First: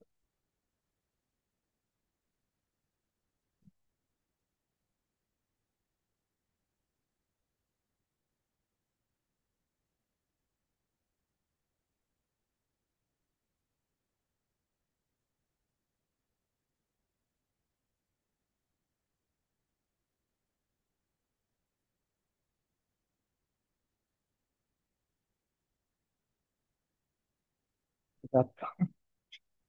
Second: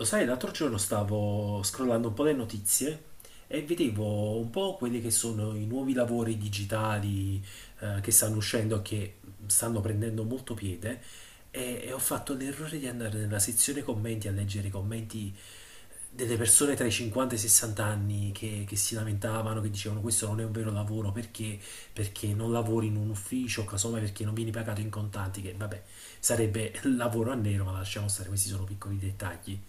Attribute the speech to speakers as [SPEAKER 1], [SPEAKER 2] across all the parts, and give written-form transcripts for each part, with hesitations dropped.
[SPEAKER 1] Lo sai, l'altro giorno stavo scrollando un po' le notizie e vedevo un po' quelli che sono i nuovi lavori digitali che stanno uscendo, che stanno prendendo molto piede, e ho fatto l'errore di andare nella sezione commenti a leggere i commenti delle persone tra i 50 e i 60 anni che si lamentavano, che dicevano questo non è un vero lavoro perché non lavori in un ufficio, casomai perché non vieni pagato in contanti, che vabbè sarebbe lavoro a nero, ma lasciamo stare, questi sono
[SPEAKER 2] Esatto.
[SPEAKER 1] piccoli dettagli.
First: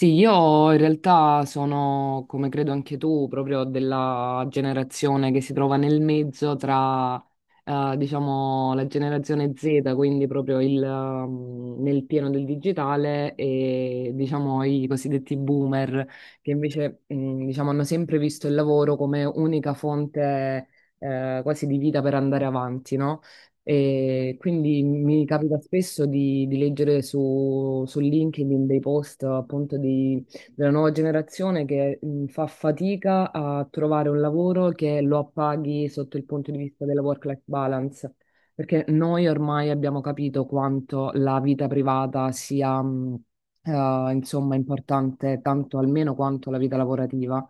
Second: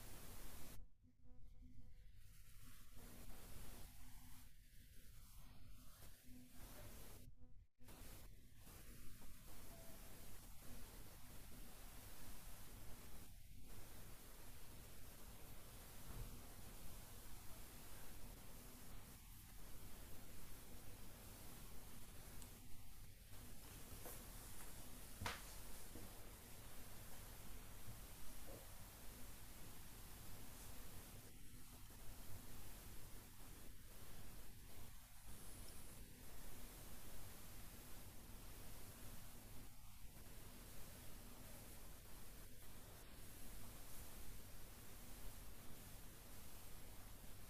[SPEAKER 2] Sì, io in realtà sono, come credo anche tu, proprio della generazione che si trova nel mezzo tra, diciamo, la generazione Z, quindi proprio il, nel pieno del digitale, e, diciamo, i cosiddetti boomer, che invece, diciamo, hanno sempre visto il lavoro come unica fonte, quasi di vita per andare avanti, no? E quindi mi capita spesso di leggere su LinkedIn dei post appunto della nuova generazione che fa fatica a trovare un lavoro che lo appaghi sotto il punto di vista della work-life balance, perché noi ormai abbiamo capito quanto la vita privata sia, insomma, importante tanto almeno quanto la vita lavorativa.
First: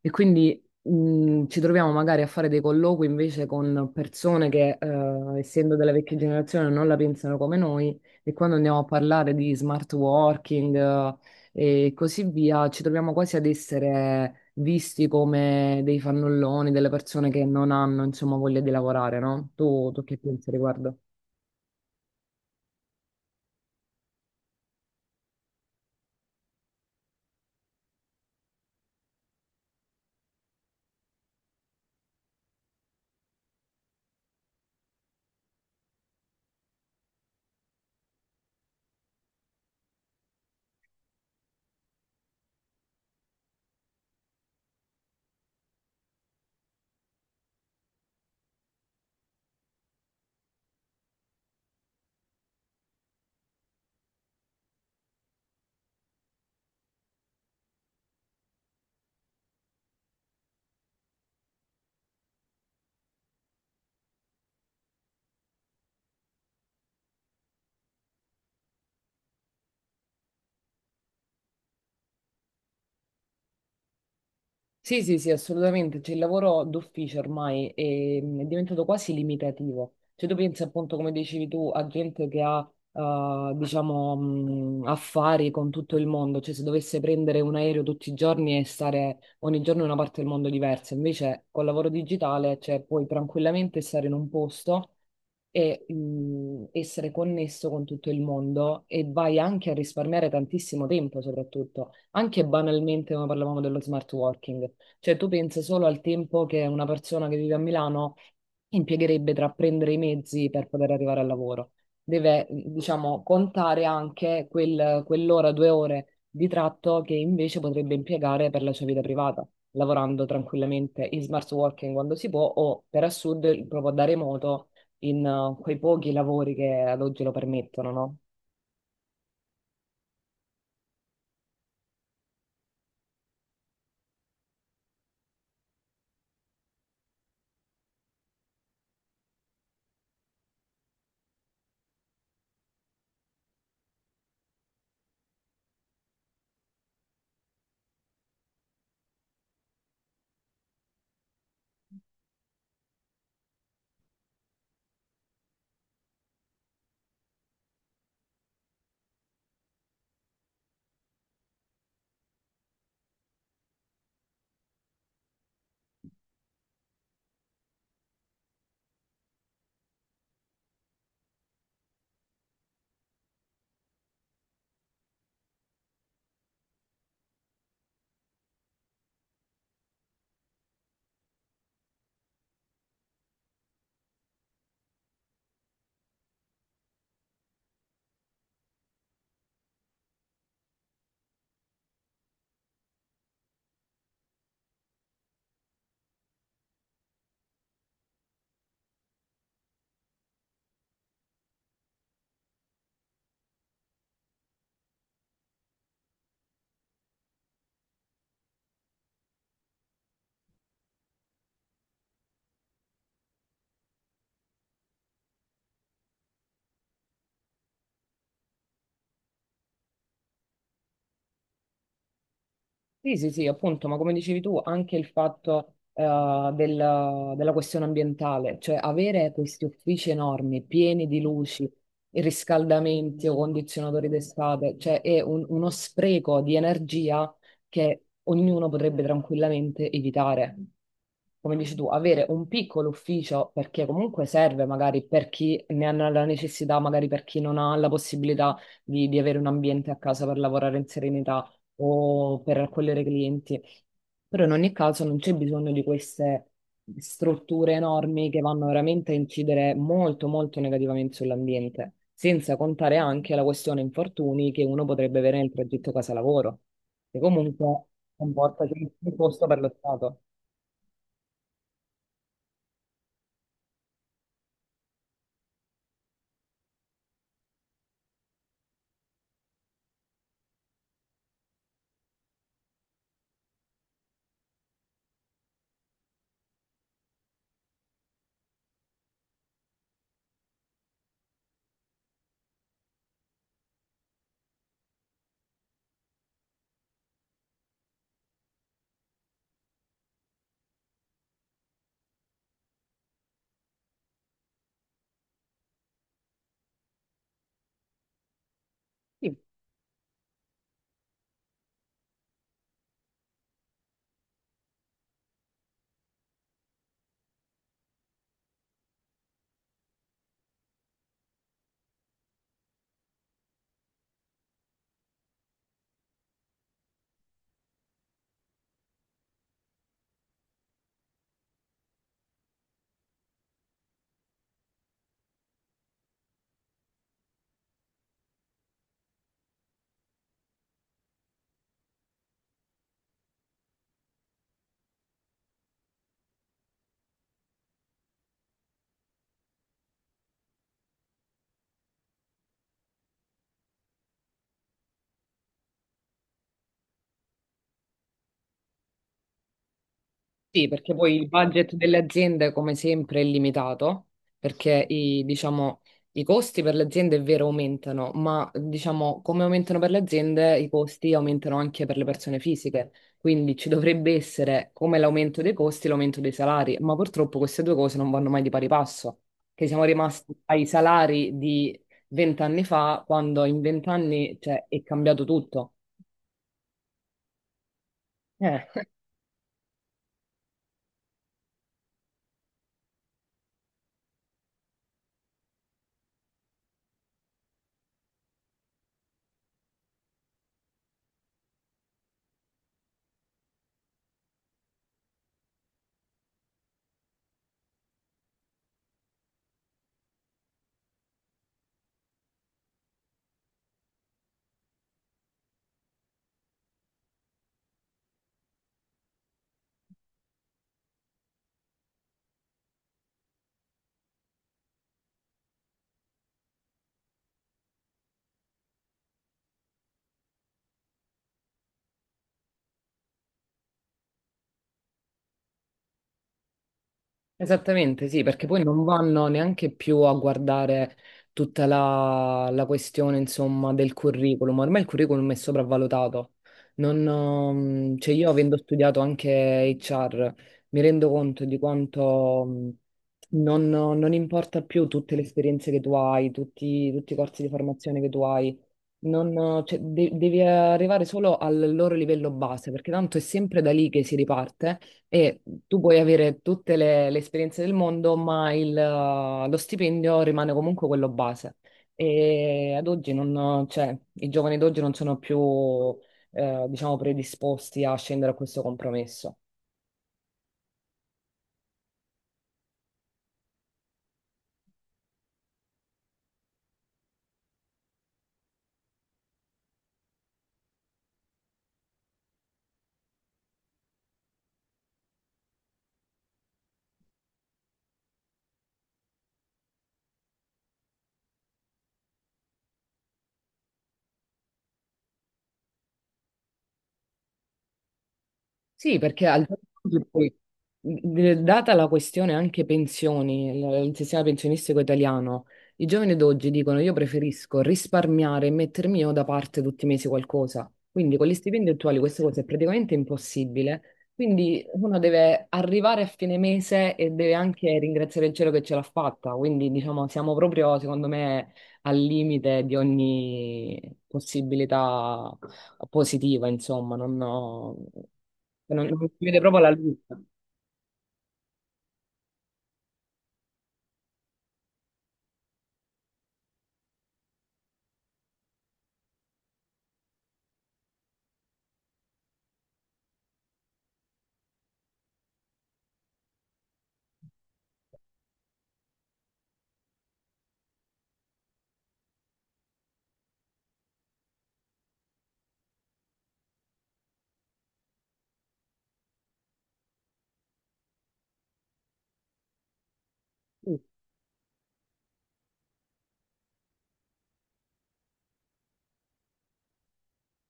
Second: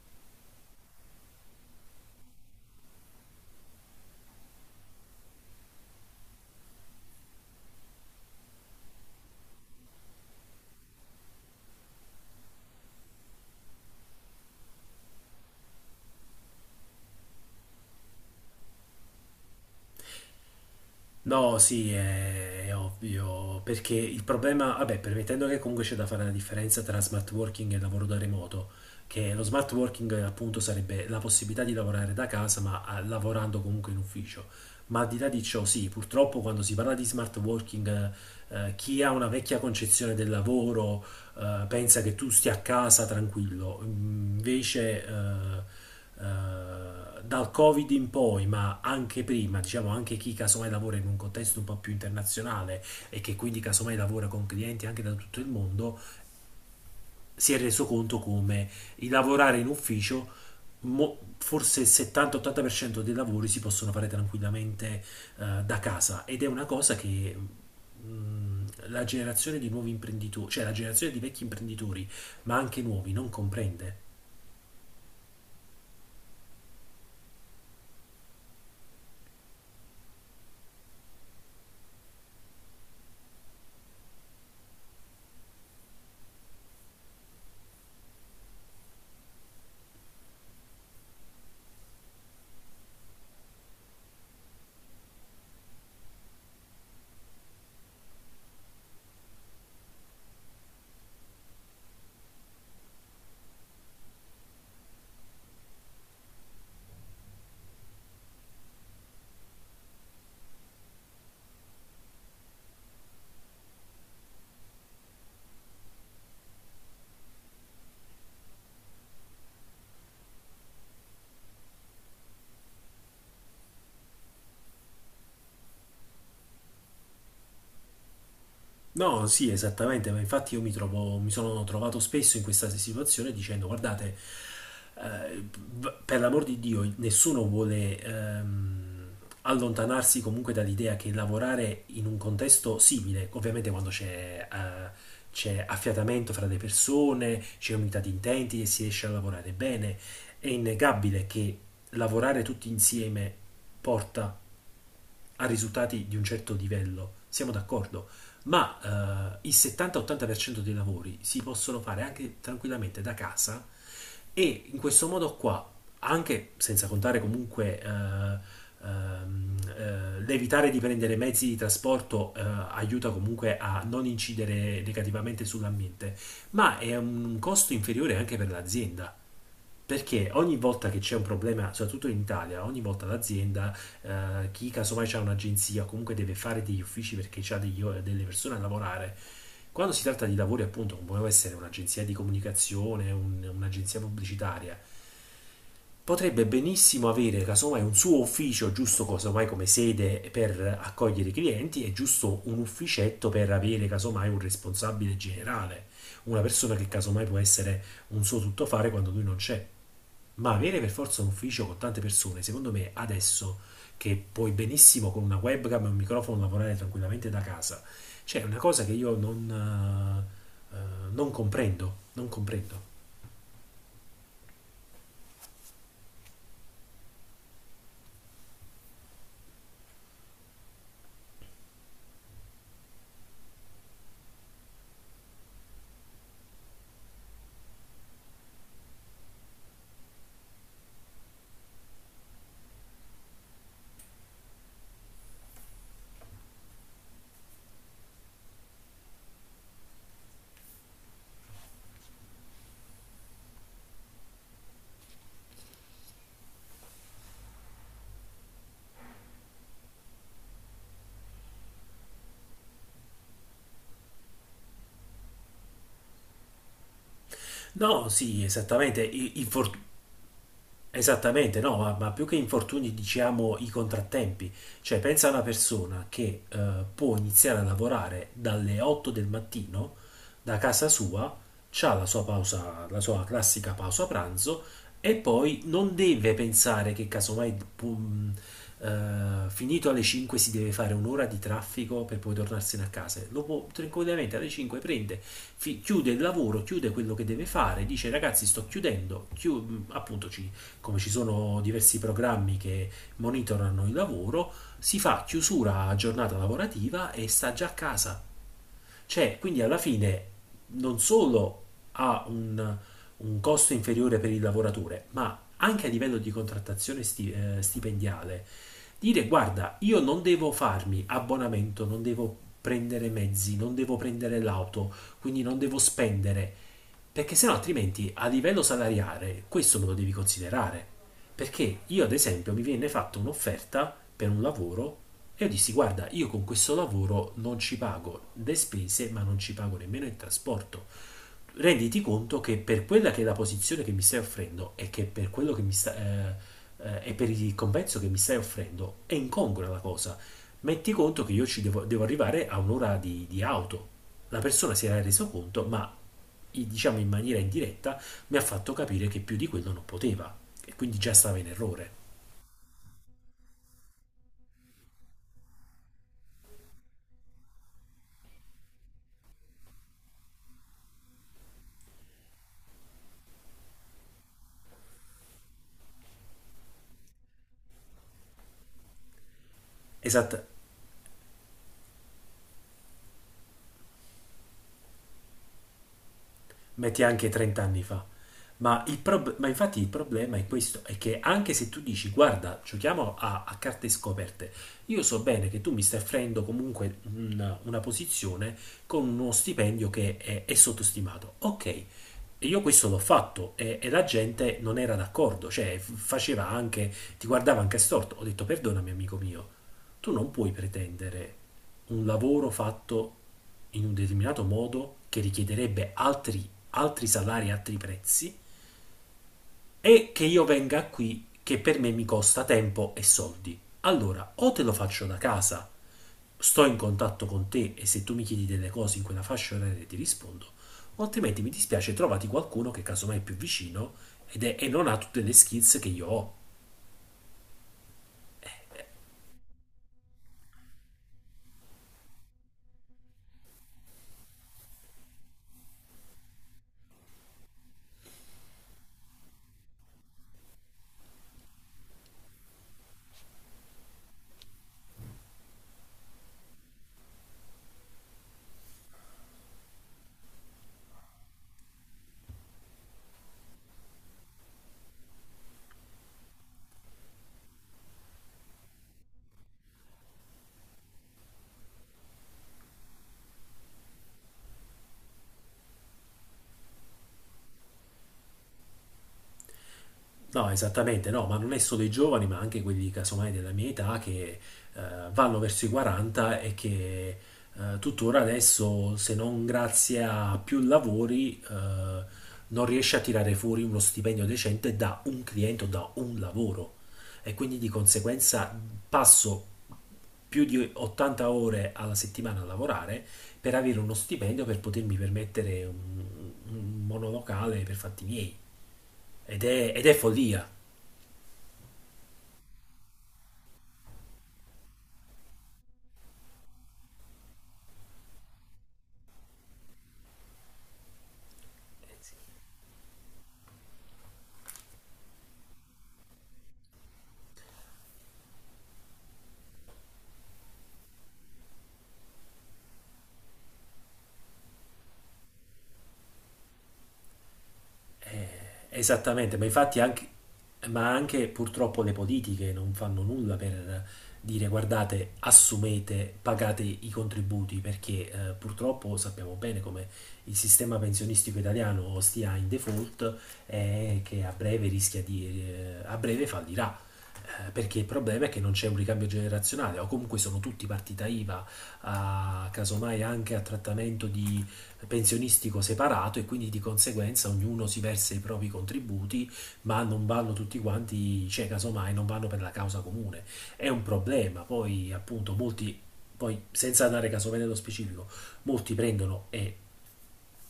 [SPEAKER 2] E quindi ci troviamo magari a fare dei colloqui invece con persone che, essendo della vecchia generazione, non la pensano come noi e quando andiamo a parlare di smart working, e così via, ci troviamo quasi ad essere visti come dei fannulloni, delle persone che non hanno, insomma, voglia di lavorare, no? Tu che pensi riguardo?
[SPEAKER 1] No, sì, è ovvio, perché il problema, vabbè, permettendo che comunque c'è da fare la differenza tra smart working e lavoro da remoto, che lo smart working appunto sarebbe la possibilità di lavorare da casa, ma lavorando comunque in ufficio. Ma al di là di ciò, sì, purtroppo quando si parla di smart working, chi ha una vecchia concezione del lavoro pensa che tu stia a casa tranquillo. Invece, dal Covid in poi, ma anche prima, diciamo anche chi casomai lavora in un contesto un po' più internazionale e che quindi casomai lavora con clienti anche da tutto il mondo, si è reso conto come il lavorare in ufficio. Forse il 70-80% dei lavori si possono fare tranquillamente da casa ed è una cosa che la generazione di nuovi imprenditori, cioè la generazione di vecchi imprenditori, ma anche nuovi, non comprende.
[SPEAKER 2] Sì, sì, sì, assolutamente. Cioè, il lavoro d'ufficio ormai è diventato quasi limitativo. Cioè, tu pensi appunto, come dicevi tu, a gente che ha, diciamo, affari con tutto il mondo. Cioè, se dovesse prendere un aereo tutti i giorni e stare ogni giorno in una parte del mondo diversa. Invece, col lavoro digitale, cioè, puoi tranquillamente stare in un posto e essere connesso con tutto il mondo e vai anche a risparmiare tantissimo tempo, soprattutto, anche banalmente come parlavamo dello smart working. Cioè, tu pensi solo al tempo che una persona che vive a Milano impiegherebbe tra prendere i mezzi per poter arrivare al lavoro. Deve, diciamo, contare anche quell'ora, due ore di tratto che invece potrebbe impiegare per la sua vita privata, lavorando tranquillamente in smart working quando si può o per assurdo proprio da remoto in quei pochi lavori che ad oggi lo permettono, no?
[SPEAKER 1] No, sì, esattamente, ma infatti io mi trovo, mi sono trovato spesso in questa situazione dicendo, guardate, eh, per l'amor di Dio, nessuno vuole allontanarsi comunque dall'idea che lavorare in un contesto simile, ovviamente quando c'è, c'è affiatamento fra le persone, c'è unità di intenti e si riesce a lavorare bene, è innegabile che lavorare tutti insieme porta a risultati di un certo livello, siamo d'accordo, ma il 70-80% dei lavori si possono fare anche tranquillamente da casa e in questo modo qua, anche senza contare comunque l'evitare di prendere mezzi di trasporto aiuta comunque a non incidere negativamente sull'ambiente, ma è un costo inferiore anche per l'azienda perché ogni volta che c'è un problema, soprattutto in Italia, ogni volta l'azienda, chi casomai ha un'agenzia, comunque deve fare degli uffici perché ha degli delle persone a lavorare, quando si tratta di lavori appunto, come può essere un'agenzia di comunicazione, un'agenzia pubblicitaria, potrebbe benissimo avere casomai un suo ufficio, giusto casomai come sede per accogliere i clienti e giusto un ufficetto per avere casomai un responsabile generale, una persona che casomai può essere un suo tuttofare quando lui non c'è. Ma avere per forza un ufficio con tante persone, secondo me adesso che puoi benissimo con una webcam e un microfono lavorare tranquillamente da casa, cioè è una cosa che io eh, eh, non comprendo, non comprendo.
[SPEAKER 2] Sì, sì, sì, appunto, ma come dicevi tu, anche il fatto della questione ambientale, cioè avere questi uffici enormi, pieni di luci, riscaldamenti o condizionatori d'estate, cioè è uno spreco di energia che ognuno potrebbe tranquillamente evitare. Come dici tu, avere un piccolo ufficio perché comunque serve magari per chi ne ha la necessità, magari per chi non ha la possibilità di avere un ambiente a casa per lavorare in serenità o per raccogliere clienti. Però in ogni caso non c'è bisogno di queste strutture enormi che vanno veramente a incidere molto negativamente sull'ambiente, senza contare anche la questione infortuni che uno potrebbe avere nel progetto casa-lavoro, che comunque
[SPEAKER 1] No, sì,
[SPEAKER 2] comporta sempre
[SPEAKER 1] esattamente.
[SPEAKER 2] un costo per lo Stato.
[SPEAKER 1] Esattamente, no, ma più che infortuni diciamo i contrattempi, cioè pensa a una persona che può iniziare a lavorare dalle 8 del mattino da casa sua, ha la sua pausa, la sua classica pausa pranzo e poi non deve pensare che casomai pum, finito alle 5 si deve fare un'ora di traffico per poi tornarsene a casa. Lo può tranquillamente alle 5 chiude il lavoro, chiude quello che deve fare, dice ragazzi sto chiudendo, appunto ci come ci sono diversi programmi che monitorano il lavoro, si fa chiusura a giornata lavorativa e sta già a casa.
[SPEAKER 2] Sì,
[SPEAKER 1] Cioè, quindi alla fine non solo ha un costo inferiore per il lavoratore, ma anche a livello di contrattazione stipendiale dire guarda, io non devo farmi abbonamento, non devo prendere mezzi, non devo prendere l'auto, quindi non devo spendere, perché sennò altrimenti a livello salariale questo me lo devi considerare. Perché io ad esempio mi viene fatta un'offerta per un lavoro e io dissi guarda, io con questo lavoro non ci pago le spese, ma non ci pago nemmeno il trasporto renditi conto che per quella che è la posizione che mi stai offrendo e che per quello che mi sta, e per il compenso che mi stai offrendo è incongrua la cosa. Metti conto che io ci devo arrivare a un'ora di auto. La persona si era reso conto, ma diciamo in maniera indiretta mi ha fatto capire che più di quello non poteva
[SPEAKER 2] sì,
[SPEAKER 1] e
[SPEAKER 2] perché
[SPEAKER 1] quindi già
[SPEAKER 2] poi il
[SPEAKER 1] stava in
[SPEAKER 2] budget
[SPEAKER 1] errore.
[SPEAKER 2] delle aziende, come sempre, è limitato, perché i, diciamo, i costi per le aziende è vero aumentano, ma diciamo, come aumentano per le aziende, i costi aumentano anche per le persone fisiche. Quindi ci dovrebbe essere come l'aumento dei costi, l'aumento dei salari, ma purtroppo queste due cose non vanno mai di pari passo, che siamo rimasti
[SPEAKER 1] Esatto,
[SPEAKER 2] ai salari di vent'anni fa, quando in vent'anni, cioè, è cambiato tutto.
[SPEAKER 1] metti anche 30 anni fa.
[SPEAKER 2] Eh.
[SPEAKER 1] Ma infatti il problema è questo, è che anche se tu dici guarda, giochiamo a carte scoperte, io so bene che tu mi stai offrendo comunque una posizione con uno stipendio che è sottostimato. Ok, e io questo l'ho fatto e la gente non era d'accordo, cioè faceva anche, ti guardava anche storto. Ho detto perdonami amico mio, tu non puoi pretendere un lavoro fatto in un determinato modo che richiederebbe altri salari, e altri prezzi e che io venga qui che per me mi costa tempo e soldi. Allora, o te lo faccio da casa, sto in contatto con te e se tu mi chiedi delle cose in quella fascia oraria ti rispondo, o altrimenti mi dispiace trovati qualcuno che casomai è più vicino e non ha tutte le skills che io ho.
[SPEAKER 2] Esattamente, sì, perché poi non vanno neanche più a guardare tutta la questione, insomma, del curriculum. Ormai il curriculum è sopravvalutato. Non, cioè io avendo studiato anche HR, mi rendo conto di quanto non, non importa più tutte le esperienze che tu hai, tutti i corsi di formazione che tu hai. Non, cioè, devi arrivare solo al loro livello base, perché tanto è sempre da lì che si riparte e tu puoi avere tutte le esperienze del mondo, ma lo stipendio rimane comunque quello base. E ad oggi non, cioè, i giovani d'oggi non sono più, diciamo, predisposti a scendere a questo compromesso.
[SPEAKER 1] No, esattamente, no, ma non è solo i giovani, ma anche quelli casomai della mia età che eh, vanno verso i 40 e che tuttora adesso, se non grazie a più lavori, non riesce a tirare fuori uno stipendio decente da un cliente o da un lavoro. E quindi di conseguenza passo più di 80 ore alla settimana a lavorare per avere uno stipendio per potermi permettere un monolocale per fatti miei.
[SPEAKER 2] Sì, perché
[SPEAKER 1] Ed
[SPEAKER 2] al giorno
[SPEAKER 1] è, ed è
[SPEAKER 2] d'oggi poi,
[SPEAKER 1] follia.
[SPEAKER 2] data la questione anche pensioni, il sistema pensionistico italiano, i giovani d'oggi dicono io preferisco risparmiare e mettermi io da parte tutti i mesi qualcosa. Quindi con gli stipendi attuali
[SPEAKER 1] Eh sì.
[SPEAKER 2] questa cosa è praticamente impossibile. Quindi uno deve arrivare a fine mese e deve anche ringraziare il cielo che ce l'ha fatta. Quindi diciamo siamo proprio, secondo me, al limite di ogni possibilità positiva, insomma, non, non si
[SPEAKER 1] Esattamente,
[SPEAKER 2] vede
[SPEAKER 1] ma
[SPEAKER 2] proprio la
[SPEAKER 1] infatti
[SPEAKER 2] luce
[SPEAKER 1] anche, ma anche purtroppo le politiche non fanno nulla per dire guardate, assumete, pagate i contributi, perché purtroppo sappiamo bene come il sistema pensionistico italiano stia in default e che a breve rischia di, a breve fallirà. Perché il problema è che non c'è un ricambio generazionale, o comunque sono tutti partita IVA, casomai anche a trattamento di pensionistico separato e quindi di conseguenza ognuno si versa i propri contributi, ma non vanno tutti quanti, cioè casomai non vanno per la causa comune. È un problema, poi appunto molti, poi senza andare casomai nello specifico, molti prendono e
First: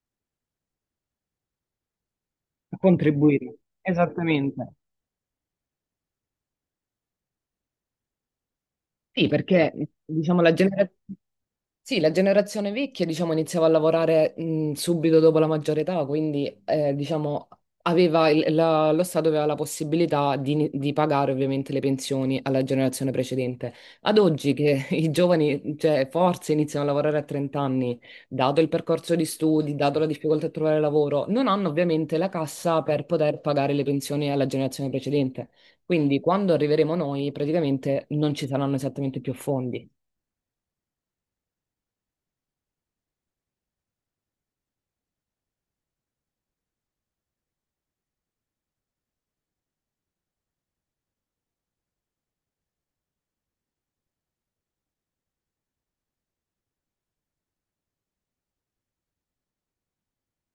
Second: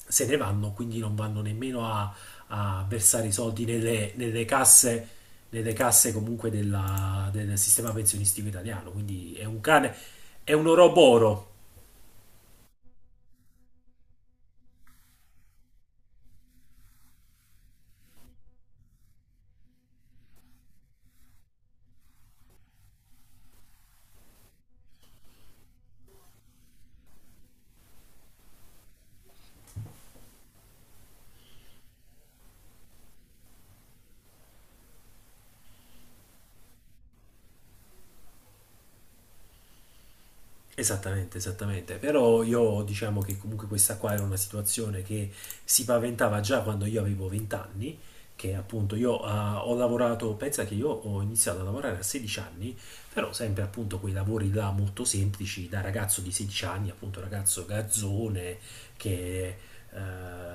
[SPEAKER 1] se ne vanno, quindi non vanno nemmeno a,
[SPEAKER 2] a
[SPEAKER 1] a versare i
[SPEAKER 2] contribuire.
[SPEAKER 1] soldi nelle,
[SPEAKER 2] Esattamente.
[SPEAKER 1] nelle casse comunque del sistema pensionistico italiano,
[SPEAKER 2] Sì,
[SPEAKER 1] quindi è un
[SPEAKER 2] perché
[SPEAKER 1] cane,
[SPEAKER 2] diciamo la
[SPEAKER 1] è un
[SPEAKER 2] generazione.
[SPEAKER 1] oroboro.
[SPEAKER 2] Sì, la generazione vecchia, diciamo, iniziava a lavorare subito dopo la maggiore età, quindi, diciamo, aveva lo Stato aveva la possibilità di, di pagare ovviamente le pensioni alla generazione precedente. Ad oggi che i giovani, cioè, forse iniziano a lavorare a 30 anni, dato il percorso di studi, dato la difficoltà a trovare lavoro, non hanno ovviamente la cassa per poter pagare le pensioni alla generazione precedente. Quindi, quando arriveremo noi, praticamente non ci saranno esattamente più fondi.
[SPEAKER 1] Esattamente, esattamente. Però io diciamo che comunque questa qua era una situazione che si paventava già quando io avevo 20 anni, che appunto io ho lavorato, pensa che io ho iniziato a lavorare a 16 anni, però sempre appunto quei lavori là molto semplici, da ragazzo di 16 anni, appunto ragazzo garzone che eh,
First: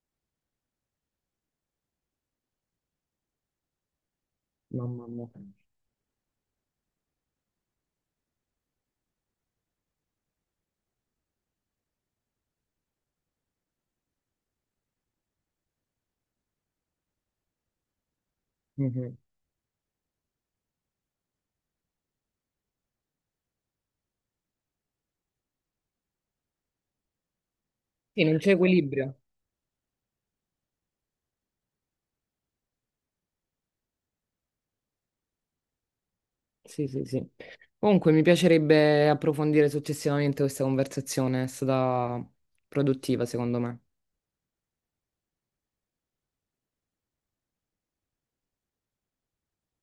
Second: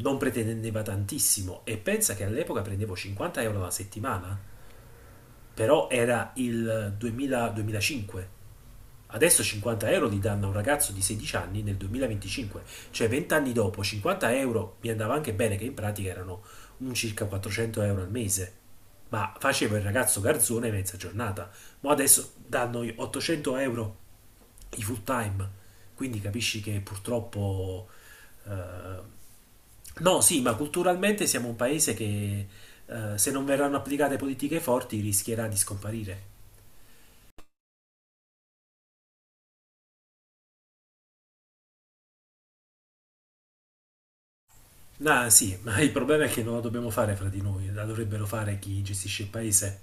[SPEAKER 1] non pretendeva tantissimo e pensa che all'epoca prendevo 50 euro alla settimana,
[SPEAKER 2] Mamma mia.
[SPEAKER 1] però era il 2000-2005. Adesso 50 euro li danno a un ragazzo di 16 anni nel 2025, cioè 20 anni dopo 50 euro mi andava anche bene che in pratica erano un circa 400 euro al mese,
[SPEAKER 2] Mhm.
[SPEAKER 1] ma facevo il ragazzo garzone mezza giornata, ma adesso danno i 800 euro i full time, quindi capisci che purtroppo...
[SPEAKER 2] Sì, non c'è equilibrio.
[SPEAKER 1] eh, no, sì, ma culturalmente siamo un paese che se non verranno applicate politiche forti rischierà di scomparire.
[SPEAKER 2] Sì, sì, sì. Comunque, mi piacerebbe approfondire successivamente questa conversazione, è stata produttiva, secondo me.
[SPEAKER 1] Ah, sì, ma il problema è che non la dobbiamo fare fra di noi, la dovrebbero fare chi gestisce il paese.